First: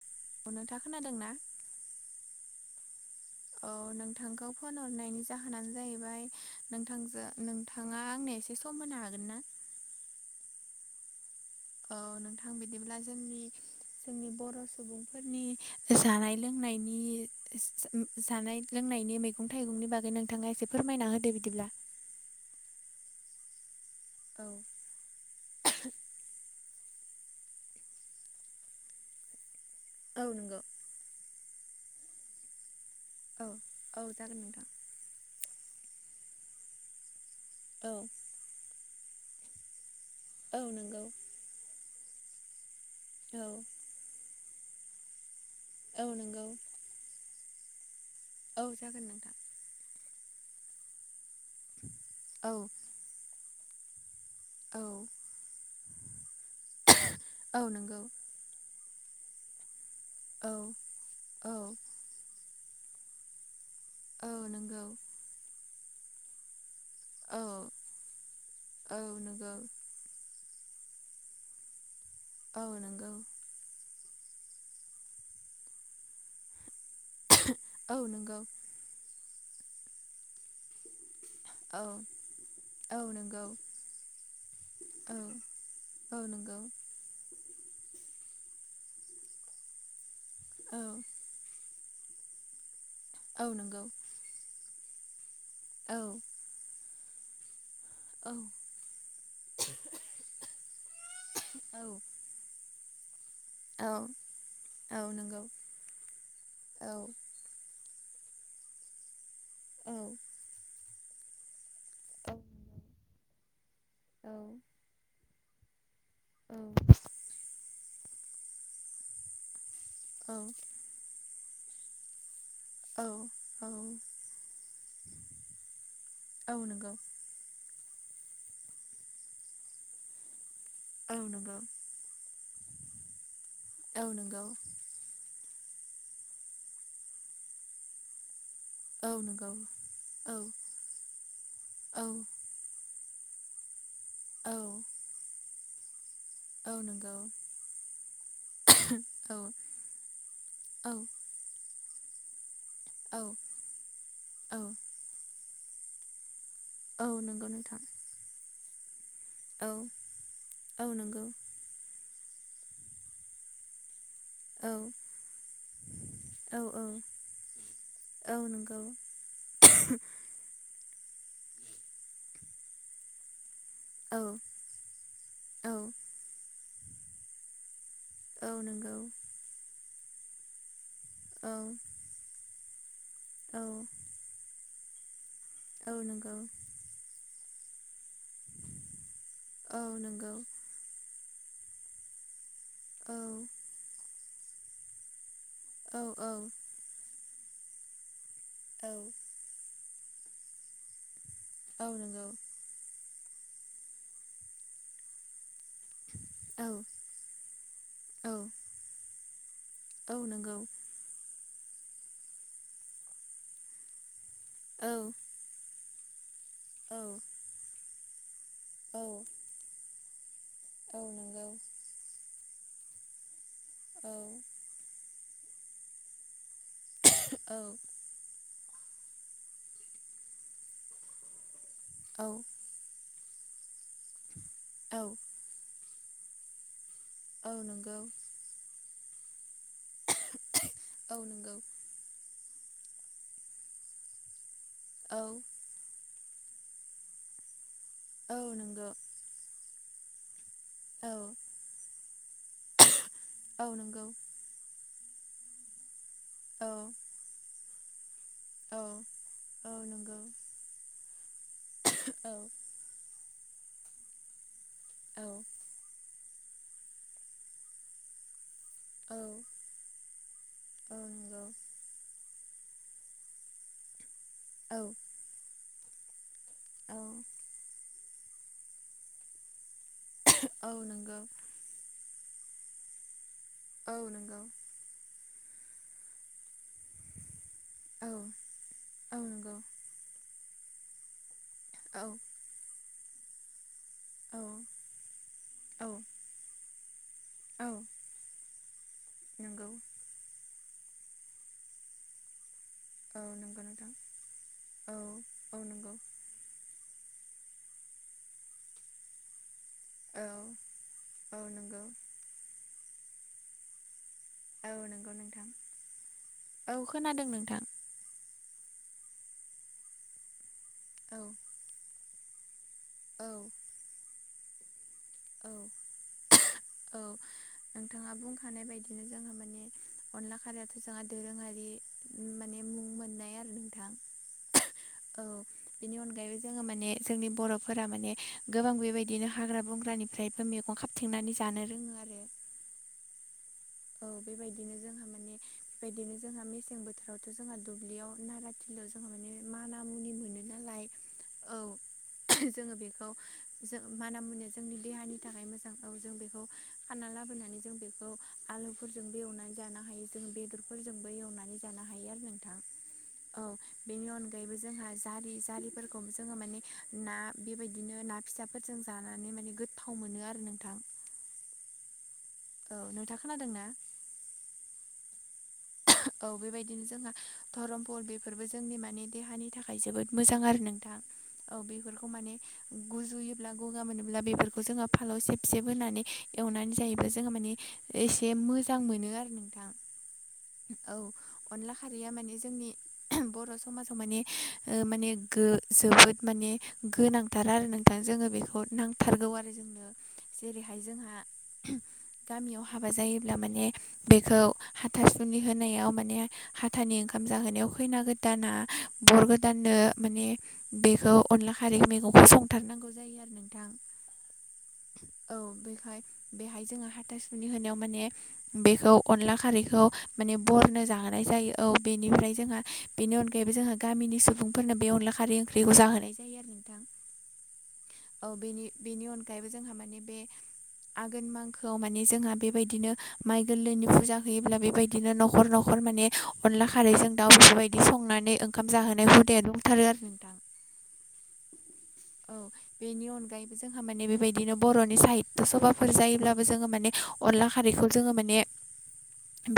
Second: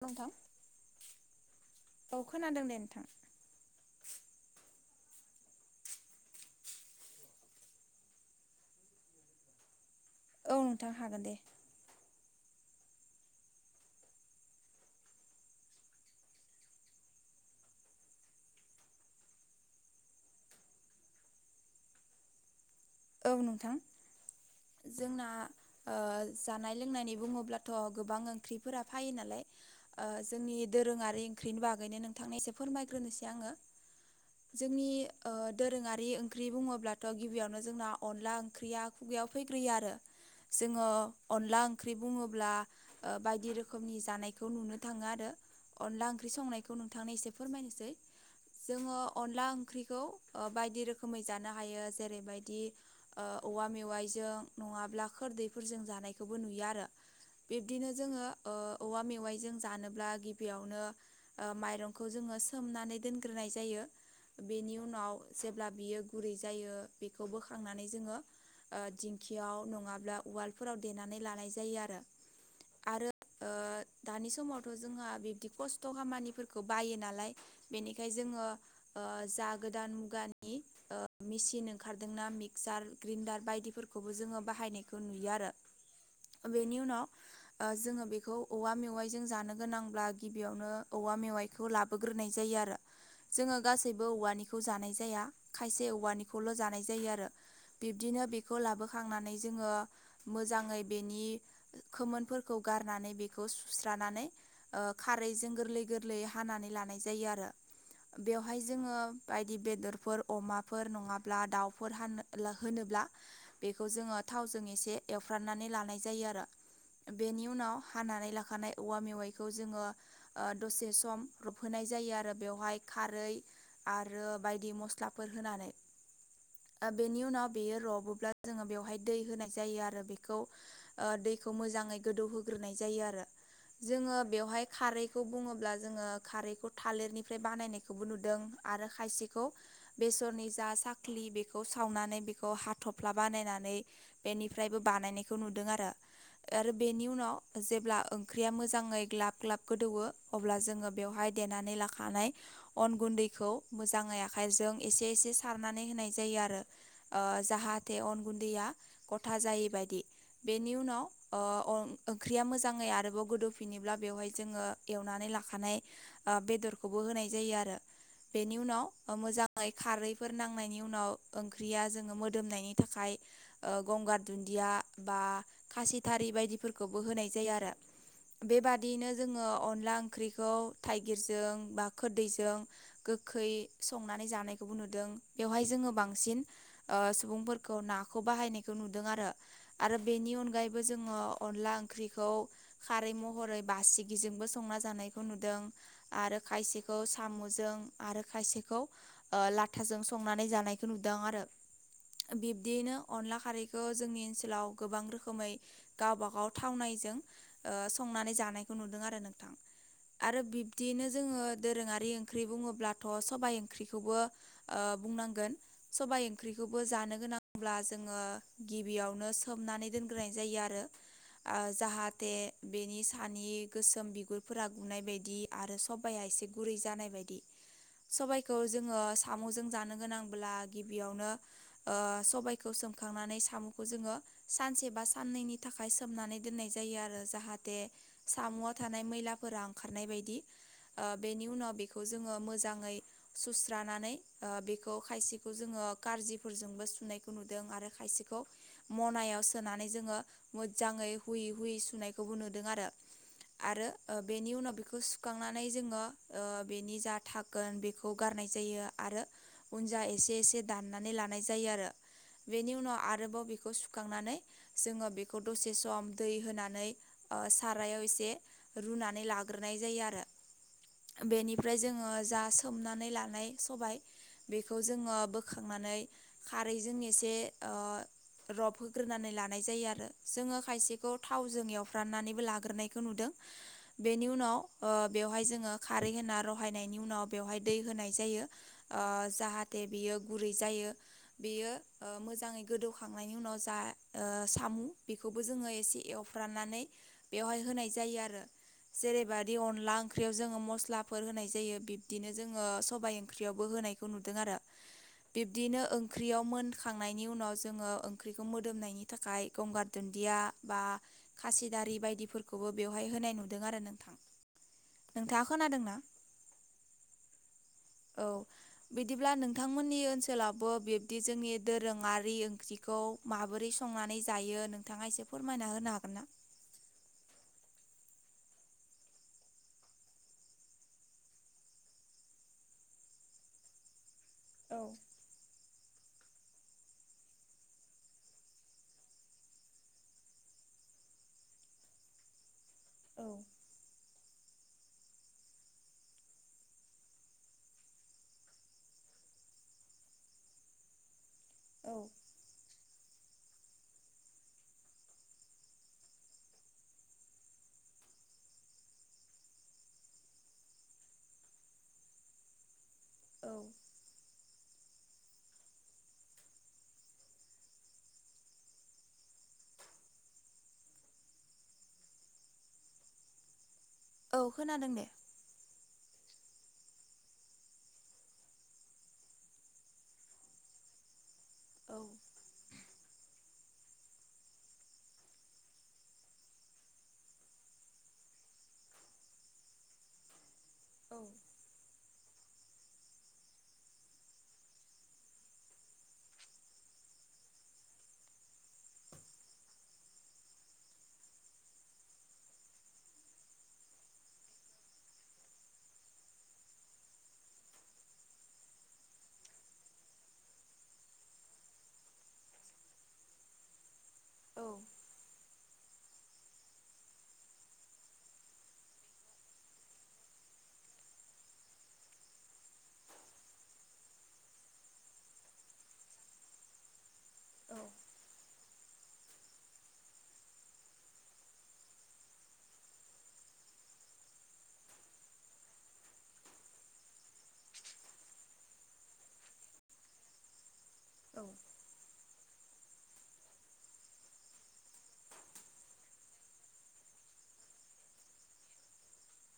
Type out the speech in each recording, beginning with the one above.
नोंथां औ नोंथाङा खोनादोंना औ खोनादों दे नोंथां। औ नोंथांखौ फन हरनायनि जाहोनानो जाहैबाय नोंथां जो थाङा आंनो एसे सम होनो हागोन ना? औ नोंथां हागोन दे। औ नोंथां बिदिब्ला जोंनि जोंनि बर' सुबुंफोरनि जानाय लोंनायनि [inaudible] उम जानाय लोंनायनि मैगं -थाइगंनि बागै नोंथाङा एसे फोरमायना होदो बिदिब्ला औ नोंथां। औ। जोंना। ओ जानाय लोंनायनि बुङोब्लाथ' गोबां ओंख्रिफोरा फायो नालाय ओ औ जोंनि नंगौ दोरोङारि ओंख्रिनि बागैनो नोंथांनो एसे फोरमायग्रोनोसै औ याआङो औ जागोन नोंथां जोंनि ओ दोरोङारि ओंख्रि बुङोब्लाथ' गिबियावनो जोंना औ अनला ओंख्रिया खुगायाव फैग्रोयो आरो। औ जोङो नंगौ अनला ओंख्रि बुङोब्ला ओ औ बायदि रोखोमनि जानायखौ नुनो थाङो आरो। औ अनला ओंख्रि नंगौ संनायखौ नोंथांनो एसे फोरमायनिसै औ जोङो जागोन नोंथां अनला ओंख्रिखौ अ बायदि रोखोमै जानो हायो औ जेरैबायदि ओ औवा मेवाइजों औ नङाब्ला खोरदैफोरजों जानायखौबो नुयो आरो। औ बिब्दिनो नंगौ जो [unintelligible] ओ औवा मेवाइजों जानोब्ला औ गिबियावनो ओ औ माइरं खौ जोङो सोमनानै दोनग्रोनाय जायो। औ बेनि नंगौ उनाव जेब्ला बियो गुरै जायो बि खौ औ बोखांनानै जोङो ओ औ नंगौ दिंखिआव नंआब्ला उवाल फोराव देनानै लानाय जायो आरो। औ आरो नंगौ। ओ दानि समावथ' जोंहा बिब्दि खस्थ' खामानिफोरखौ बायो नालाय। औ बेनिखाय नंगौ जोङो ओ जा गोदान मुगानि ओ मेचिन औ खारदोंना मिक्सार औ नंगौ ग्रिन्डार बायदिफोरखौबो जोङो बाहायनायखौ औ नुयो आरो। औ नंगौ बेनि उनाव ओ जोङो बेखौ औवा मेवाइजों जानो गोनांब्ला गिबियावनो औ औवा मेवाइ खौ लाबोग्रोनाय जायो आरो। औ जोङो नंगौ गासैबो औवानिखौ जानाय जाया खायसे औ औवानिखौल' जानाय जायो आरो बिब्दिनो औ बेखौ लाबो ख खांनानै जोङो मोजाङै बेनि औ खोमोनफोरखौ गारनानै बे खौ [unintelligible] औ सुनानै ओ औ नंगौ खारैजों गोरलै गोरलै हानानै औ लानाय जायो आरो। बेवहाय जोङो बायदि औ बेदरफोर अमाफोर नङाब्ला फोर हान‌ [unintelligible] ला होनोब्ला बेखै जोङो औ एसे एउफ्राननानै लानाय जायो आरा। बेनि उनाव हानानै लाखानाय औवा मेवाइखौ जोङो ओ दसे सम रबहोनाय जायो आरो बेवहाय औ खारै आरो बायदि मस थ्लाफोर होनानै औ ओ नंगौ बेनि उनाव बेयो रबोब्ला जोङो बेवहाय दै होनाय जायो आरो बेखौ ओ औ दै [unintelligible] खौ नंगौ मोजाङै गोदौ होग्रोनाय जायो आरो। औ जोङो नंगौ बेवहाय खारैखौ बुङोब्ला जोङो खारैखौ थालिरनिफ्राय बानायनायखौबो नुदों। आरो औ खायसेखौ नंगौ औ बेसरनि जा साख्लि बेखौ औ सावनानै बे [unintelligible] खौ हाथ'फ्ला बानायनानै औ बेनिफ्रायबो बानायनायखौ नुदों आरो। औ आरो बेनि नंगौ उनाव जेब्ला ओंख्रिया मोजाङै औ ग्लाब ग्लाब गोदौवो अब्ला औ जोङो बेवहाय देनानै लाखानाय अन औ गुन्दैखौ मोजाङै आखायजों एसे एसे सारनानै होनाय जायो आरो। औ ओ नंगौ नोंथां जाहाथे अन गुन्दैया ग'था जायै औ बायदि बेनि औ उनाव नंगौ ओ अ [unintelligible] ओंख्रिया मोजाङै आरोबाव गोदौफिनोब्ला बेवहाय [unintelligible] जोङो औ एवनानै लाखानाय ओ औ बेदरखौबो होनाय जायो आरो। औ बेनि नंगौ उनाव ओ मोजां [unintelligible] खारैफोर नांनायनि उनाव ओंख्रिया जोङो मोदोमनायनि थाखाय ओ गंगार औ दुन्दिया बा औ खासिथारि बायदिफोरखौबो होनाय जायो आरो। औ नंगौ बेबादियैनो जोङो अनला ओंख्रिखौ औ थाइगिरजों बा खोददैजों गोखै औ संनानै जानायखौबो नुदों बेवहाय जोङो औ नंगौ बांसिन ओ सुबुंफोरखौ नाखौ बाहायनायखौ नुदों आरो औ आरो नंगौ बेनि अनगायै बो जोङो अनला ओंख्रिखौ खारै औ महरै बासिगिजोंबो संना जानायखौ नुदों औ औ आरो खायसेखौ साम'जों आरो खायसे खौ औ लाथाजों संनानै जानायखौ नुदों आरो औ नंगौ बिदिनो अनला खारैखौ जोंनि ओनसोलाव गोबां रोखोमै गावब गाव औ थावनायजों ओ संनानै औ जानायखौ नुदों आरो नोंथां। औ आरो नंगौ बिब्दियैनो जोङो दोरोङारि ओंख्रि बुङोब्लाथ' सबाय ओंख्रिखौबो ओ औ बुंनांगोन सबाय ओंख्रिखौबो जानो औ गोनांब्ला जोङो औ गिबियावनो सो [unintelligible] नानै दोनग्रोनाय जायो आरो औ नंगौ आ जाहाथे बेनि सानि गोसोम औ बिगुरफोरा गुनाय बायदि आरो सबाया एसे गुरै जानाय बायदि औ सबायखौ जोङो साम'जों जानो गोनांब्ला गिबियावनो ओ औ सबाय सोमखांनानै सामुखौ जोङो सानसे बा औ साननैनि थाखाय सोमनानै दोननाय जायो आरो जाहाथे नंगौ सामुआव थानाय मैलाफोरा ओंखारनाय बायदि ओ औ बेनि नंगौ उनाव बे जोङो मोजाङै सुस्रानानै बेखौ औ खायसेखौ जोङो कारजिफोरजोंबो सुनायखौ नुदों आरो औ खायसेखौ नंगौ मनायाव सोनानै जोङो औ मोजाङै हुयै हुयै सुनायखौबो नुदों आरो औ आरो नंगौ बेनि उनाव बेखौ सुखांनानै जोङो ओ औ बेनि जा धागोन बेखौ गारनाय औ जायो आरो औ उनजा नंगौ ऐसे ऐसे दानना लानाय जायो आरो बेनि उनाव आरोबाव बेखौ सुखांनानै जोङो औ नंगौ औ बेखौ दसे सम दै होनानै सारायाव एसे रुनानै लाग्रोनाय जायो आरो बेनिफ्राय जोङो जा सोमनानै लानाय सबाय बेखौ जोङो बोखांनानै खारैजों एसे ओ रब होग्रोनानै लानाय जायो आरो जोङो औ खायसेखौ नंगौ थावजों एवफ्राननानैबो लाग्रोनायखौ नुदों औ बेनि नंगौ उनाव ओ बेवहाय जोङो खारै होना रहायनायनि उनाव बेवहाय दै औ होनाय जायो ओ नंगौ जाहाथे बियो गुरै जायो बियो औ मोजाङै गोदौखांनायनि उनाव जा ओ औ सामु बेखौबो जोङो एसे औ एवफ्रानानै बेवहाय होनाय औ जायो आरो जेरैबादि नंगौ अनला ओंख्रियाव जोङो मस्लाफोर होनाय जायो बिब्दिनो जोङो सबायाइ औ नंगौ ओंख्रियावबो नोंथां होनायखौ नुदों आरो औ बिब्दिनो नंगौ ओंख्रियाव मोनखांनायनि उनाव जोङो ओंख्रिखौ मोदोमनायनि थाखाय गंगार औ दुन्दिया बा औ नंगौ खासिदारि बायदिफोरखौबो बेवहाय होनाय नुदों आरो नोंथां औ नंगौ नोंथाङा नोंथां खोनादोंना औ खोनादों नोंथां औ बिदिब्ला नोंथांमोननि ओनसोलावबो बिब्दि औ जोंनि दोरोङारि ओंख्रि बेखौ औ माबोरै संनानै जायो नोंथाङा एसे औ फोरमायना होनो हागोन ना औ नोंथाङा बुंखानाय बायदिनो जोंहा माने अनला खारैयाथ' जोंहा दोरोङारि माने मुं मोननाय आरो नोंथां औ औ बेनि अनगायैबो जोङो माने जोंनि बर'फोरा माने गोबां बेबायदिनो हाग्रा बंग्रानिफ्राय मेगं खाबथेंनानै जानो रोङो आरो औ औ बेबायदिनो जोंहा माने बेबायदिनो जोंहा मेसें बोथोरावथ' जोंहा दुब्लियाव नारा दुब्लियाव जोंहा माने माना मुनि मोनो नालाय औ औ जोङो बेखौ जों माना-मुनिया जोंनि देहानि थाखाय मोजांखौ औ जों बेखौ खाना लाबोनानै जों बेखौ आलुफोरजोंबो एवनानै जानो हायो जों बेदरफोरजोंबो एवनानै जानो हायो आरो नोंथां औ औ बेनि अनगायैबो जोंहा जारि जारिफोरखौ जोङो माने ना बेबायदिनो ना फिसा फोरजों जानानै माने गोथाव मोनो आरो नोंथां औ नोंथा खोनादों ना औ खोनादों दे औ बेबायदिनो जोंहा धरमपल बेफोरबो जोंनि मानि देहानि थाखाय जोबोद मोजां आरो नोंथां औ औ बेफोरखौ माने गुजुयो ब्ला गगा मोनोब्ला बेफोरखौ जोङो फालाव सेब सेब होनानै एवनानै जायोब्ला जोङो माने एसे मोजां मोनो आरो नोंथां औ अनला खारैया माने जोंनि बर' समाजाव माने माने गो जोबोद माने गोनांथार आरो नोंथां जोङो बेखौ नांथारगौ आरो जोंनो जेरैहाय जोंहा गामियाव हाबा जायोब्ला माने बेखौ हाथासुनि जुलि होनायाव माने हाथानि ओंखाम जाहोनायाव खैना गोदाना बर गोदाननो माने बेखौ अनला खारै मैगंखौ संथारनांगौ जायो आरो नोंथां औ औ बेखाय बेहाय जोङो हाथासुनि होनायाव माने बेखौ अनला खारैखौ माने बरनो जाहोनाय जायो औ बेनिफ्राय जोंहा बेनि अनगायैबो जोंहा गामिनि सुबुंफोरनो बे अनला खारै ओंख्रिखौ जाहोनाय जायो आरो नोंथां औ बेनि बेनि अनगायैबो जोंहा माने बे आघोन मांखोआव माने जोंहा बेबायदिनो माइ गोरलैनि फुजा होयोब्ला बेबायदि बिदिनो न'खर न'खर माने अनला खारैजों दाउ बेफोरबायदि संनानै ओंखाम जाहोनाय हुदाया दंथारो आरो नोंथां। औ- औ बेनि अनगा अगायबो जोंहा माने बेबायदिनो बर'नि साहित्य सभाफोर जायोब्लाबो जोङो माने अनला खारैखौ जोङो माने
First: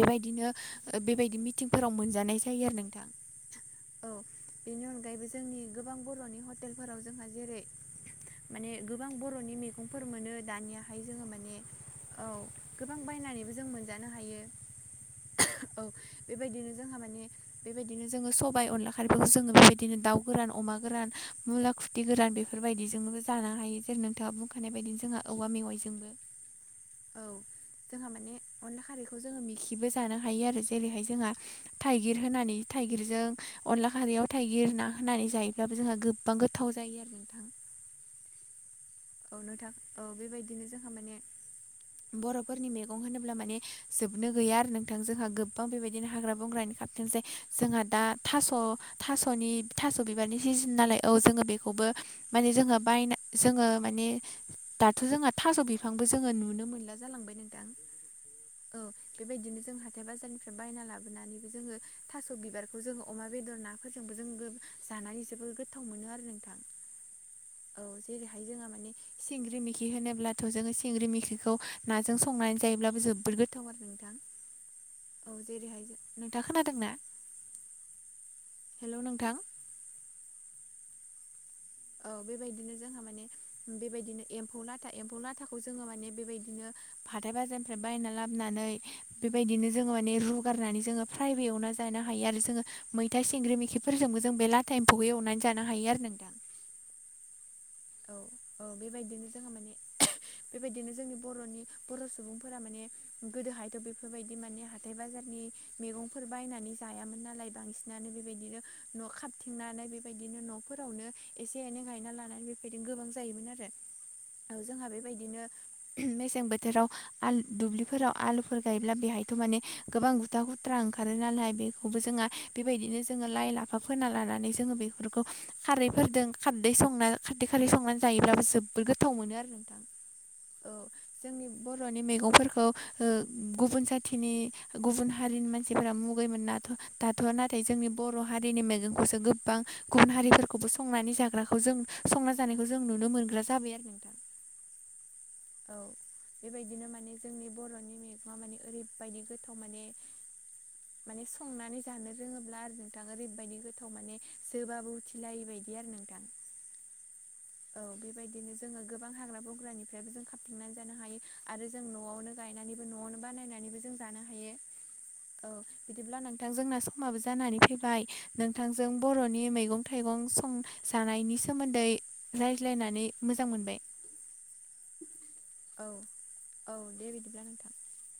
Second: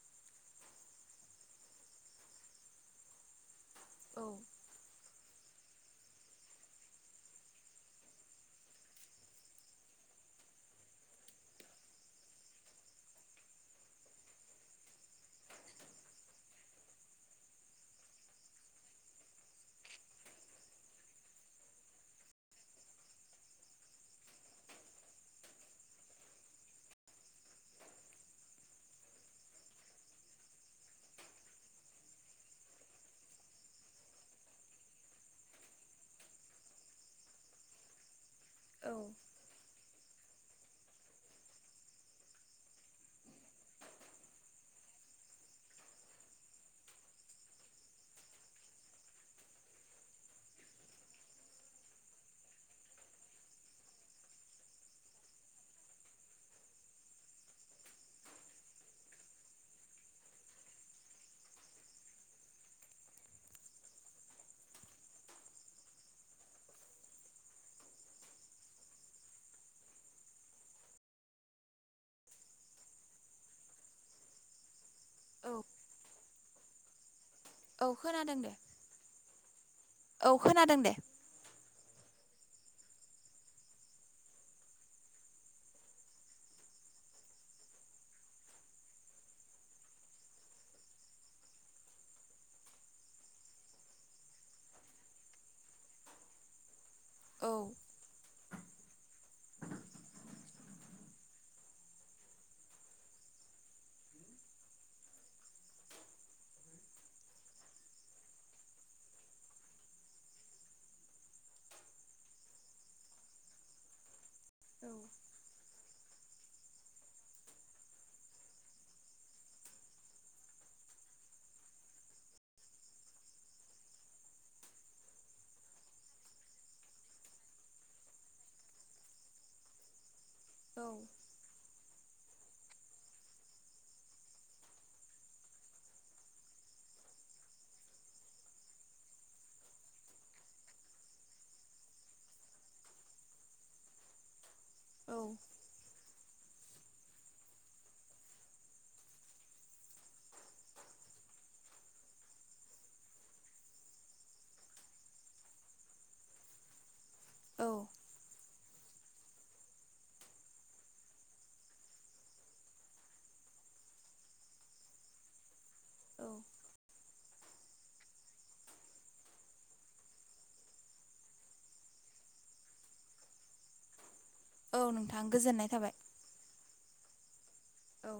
बेबायदिनो बेबायदि मिटिंफोराव मोनजानाय जायो आरो नोंथां। औ- बेनि अनगायैबो जोंनि गोबां बर'नि हटेलफोराव जोंहा जेरै माने गोबां बर'नि मैगंफोर मोनो दानियाहाय जोङो माने औ गोबां बायनानैबो जों मोनजानो हायो औ बेबायदिनो जोंहा माने बेबायदिनो जोङो सबायाइ अनला खारफोरखौ जोङो बेबायदिनो दाउ गोरान अमा गोरान मुला खु दि गोरान बेफोरबायदिजोंबो जानो हायो जेरै नोंथाङा बुंखानाय बायदिनो जोंहा औवा मेवाइजोंबो औ जोंहा माने अनला खारैखौ जोङो मिखिबो जानो हायो आरो जेरैहाय जोंहा थाइगिर होनानै थाइगिरजों अनला खारैयाव थाइगिर ना होनानै जायोब्लाबो जोंहा गोबां गोथ गोथाव जायो आरो नोंथां। औ औ नोंथां औ बेबायदिनो जोंहा माने बर'फोरनि मेगं होनोब्ला माने जोबनो गैया आरो नोंथां जोंहा गोबां बेबायदिनो हाग्रा बंग्रानि खारथोंजै जोंहा दा थास' थास'नि थास' बिबारनि सिजोन नालाय औ जोङो बेखौबो माने जोङो बायना जोङो माने दाथ' जोंहा थास' बिफांबो जोङो नुनो मोनला जालांबाय नोंथां। औ बेबायदिनो जों हाथाय बाजारनिफ्राय बायना लाबोनानैबो जोङो थास' बिबारखौ जोङो अमा बेदर नाफोरजोंबो जों गो जानानै जबोर गोथाव मोनो आरो नोंथां औ जेरैहाय जोंहा माने सिंग्रि मैखि होनोब्लाथ' जोङो सिंग्रि मैखिखौ नाजों संनानै जायोब्लाबो जोबोर गोथाव आरो औ जेरैहाय नोंथाङ खोनादों ना औ खोनादों दे हेल' नोंथां औ खोनादों दे औ बेबायदिनो जोंहा माने बेबायदिनो एम्फौ लाथा एम्फौ लाथाखौ जोङो माने बेबायदिनो हाथाय बाजारनिफ्राय बायना लाबोनानै बेबायदिनो जोङो माने रुगारनानै जोङो प्राइभेआवनो जानो हायो आरो जोङो मै फिथाइ संग्रि मोखिफोरजोंबो जों बेला टाइमखौहै एवनानै जानो हायो आरो नों दा औ औ बेबायदिनो जोङो माने बेबायदिनो जोंनि बर'नि बर' सुबुंफोरा माने गोदोहायथ' बेफोरबायदि माने ह हाथाइ बाजारनि मैगंफोर बायनानै जायामोन नालाय बांसिनानो बेबायदिनो न' खा थिंनानै बेबायदिनो न'फोरावनो एसे एनै गायना लानानै बे बेबायदिनो गोबां जायोमोन आरो औ जोंहा बेबायदिनो मेसें बोथोराव आलु दुब्लिफोराव आलुफोर गायोब्ला बेहायथ' माने गोबां गुथा गुथ्रा ओंखारो नालाय बेखौबो जोंहा बेबायदिनो जोङो लाइ लाफा फोना लानानै जोङो बेफोरखौ खारैफोरजों खारदै संना खारदै खाारलि संनानै जायोब्लाबो जोबोद गोथाव मोनो आरो नोंथां औ जोंनि बर'नि मैगंफोरखौ गुबुन जाथिनि गुबुन हारिनि मानसिफोरा मुगैमोनाथ' दाथ' नाथाय जोंनि बर' हारिनि मैगंखौसो गोबां गुबुन हारिफोरखौबो संनानै जाग्राखौ जों संना जानायखौ जों नुनो मोनग्रा जाबाय आरो नोंथां औ औ बेबायदिनो माने जोंनि बर'नि मैगङा माने ओरैबायदि गोथाव माने माने संनानै जानो रोङोब्ला आरो नोंथां ओरैबायदि गोथाव माने जोबाबो मिथिलायि बायदि आरो नोंथां औ बेबायदिनो जोङो गोबां हाग्रा बंग्रानिफ्रायबो जों खाबथंनानै जानो हायो आरो जों न'आवनो गायनानैबो न'आवनो बानायनानैबो जों जानो हायो औ बिदिब्ला औ नोंथां जोंना समाबो जानानै फैबाय नोंथांजों बर'नि मैगं थाइगं सं जानायनि सायाव सोमोन्दै रायज्लायनानै मोजां मोनबाय औ नोंथां गोजोननाय औ थाबाय औ दे बिदिब्ला नोंथां औ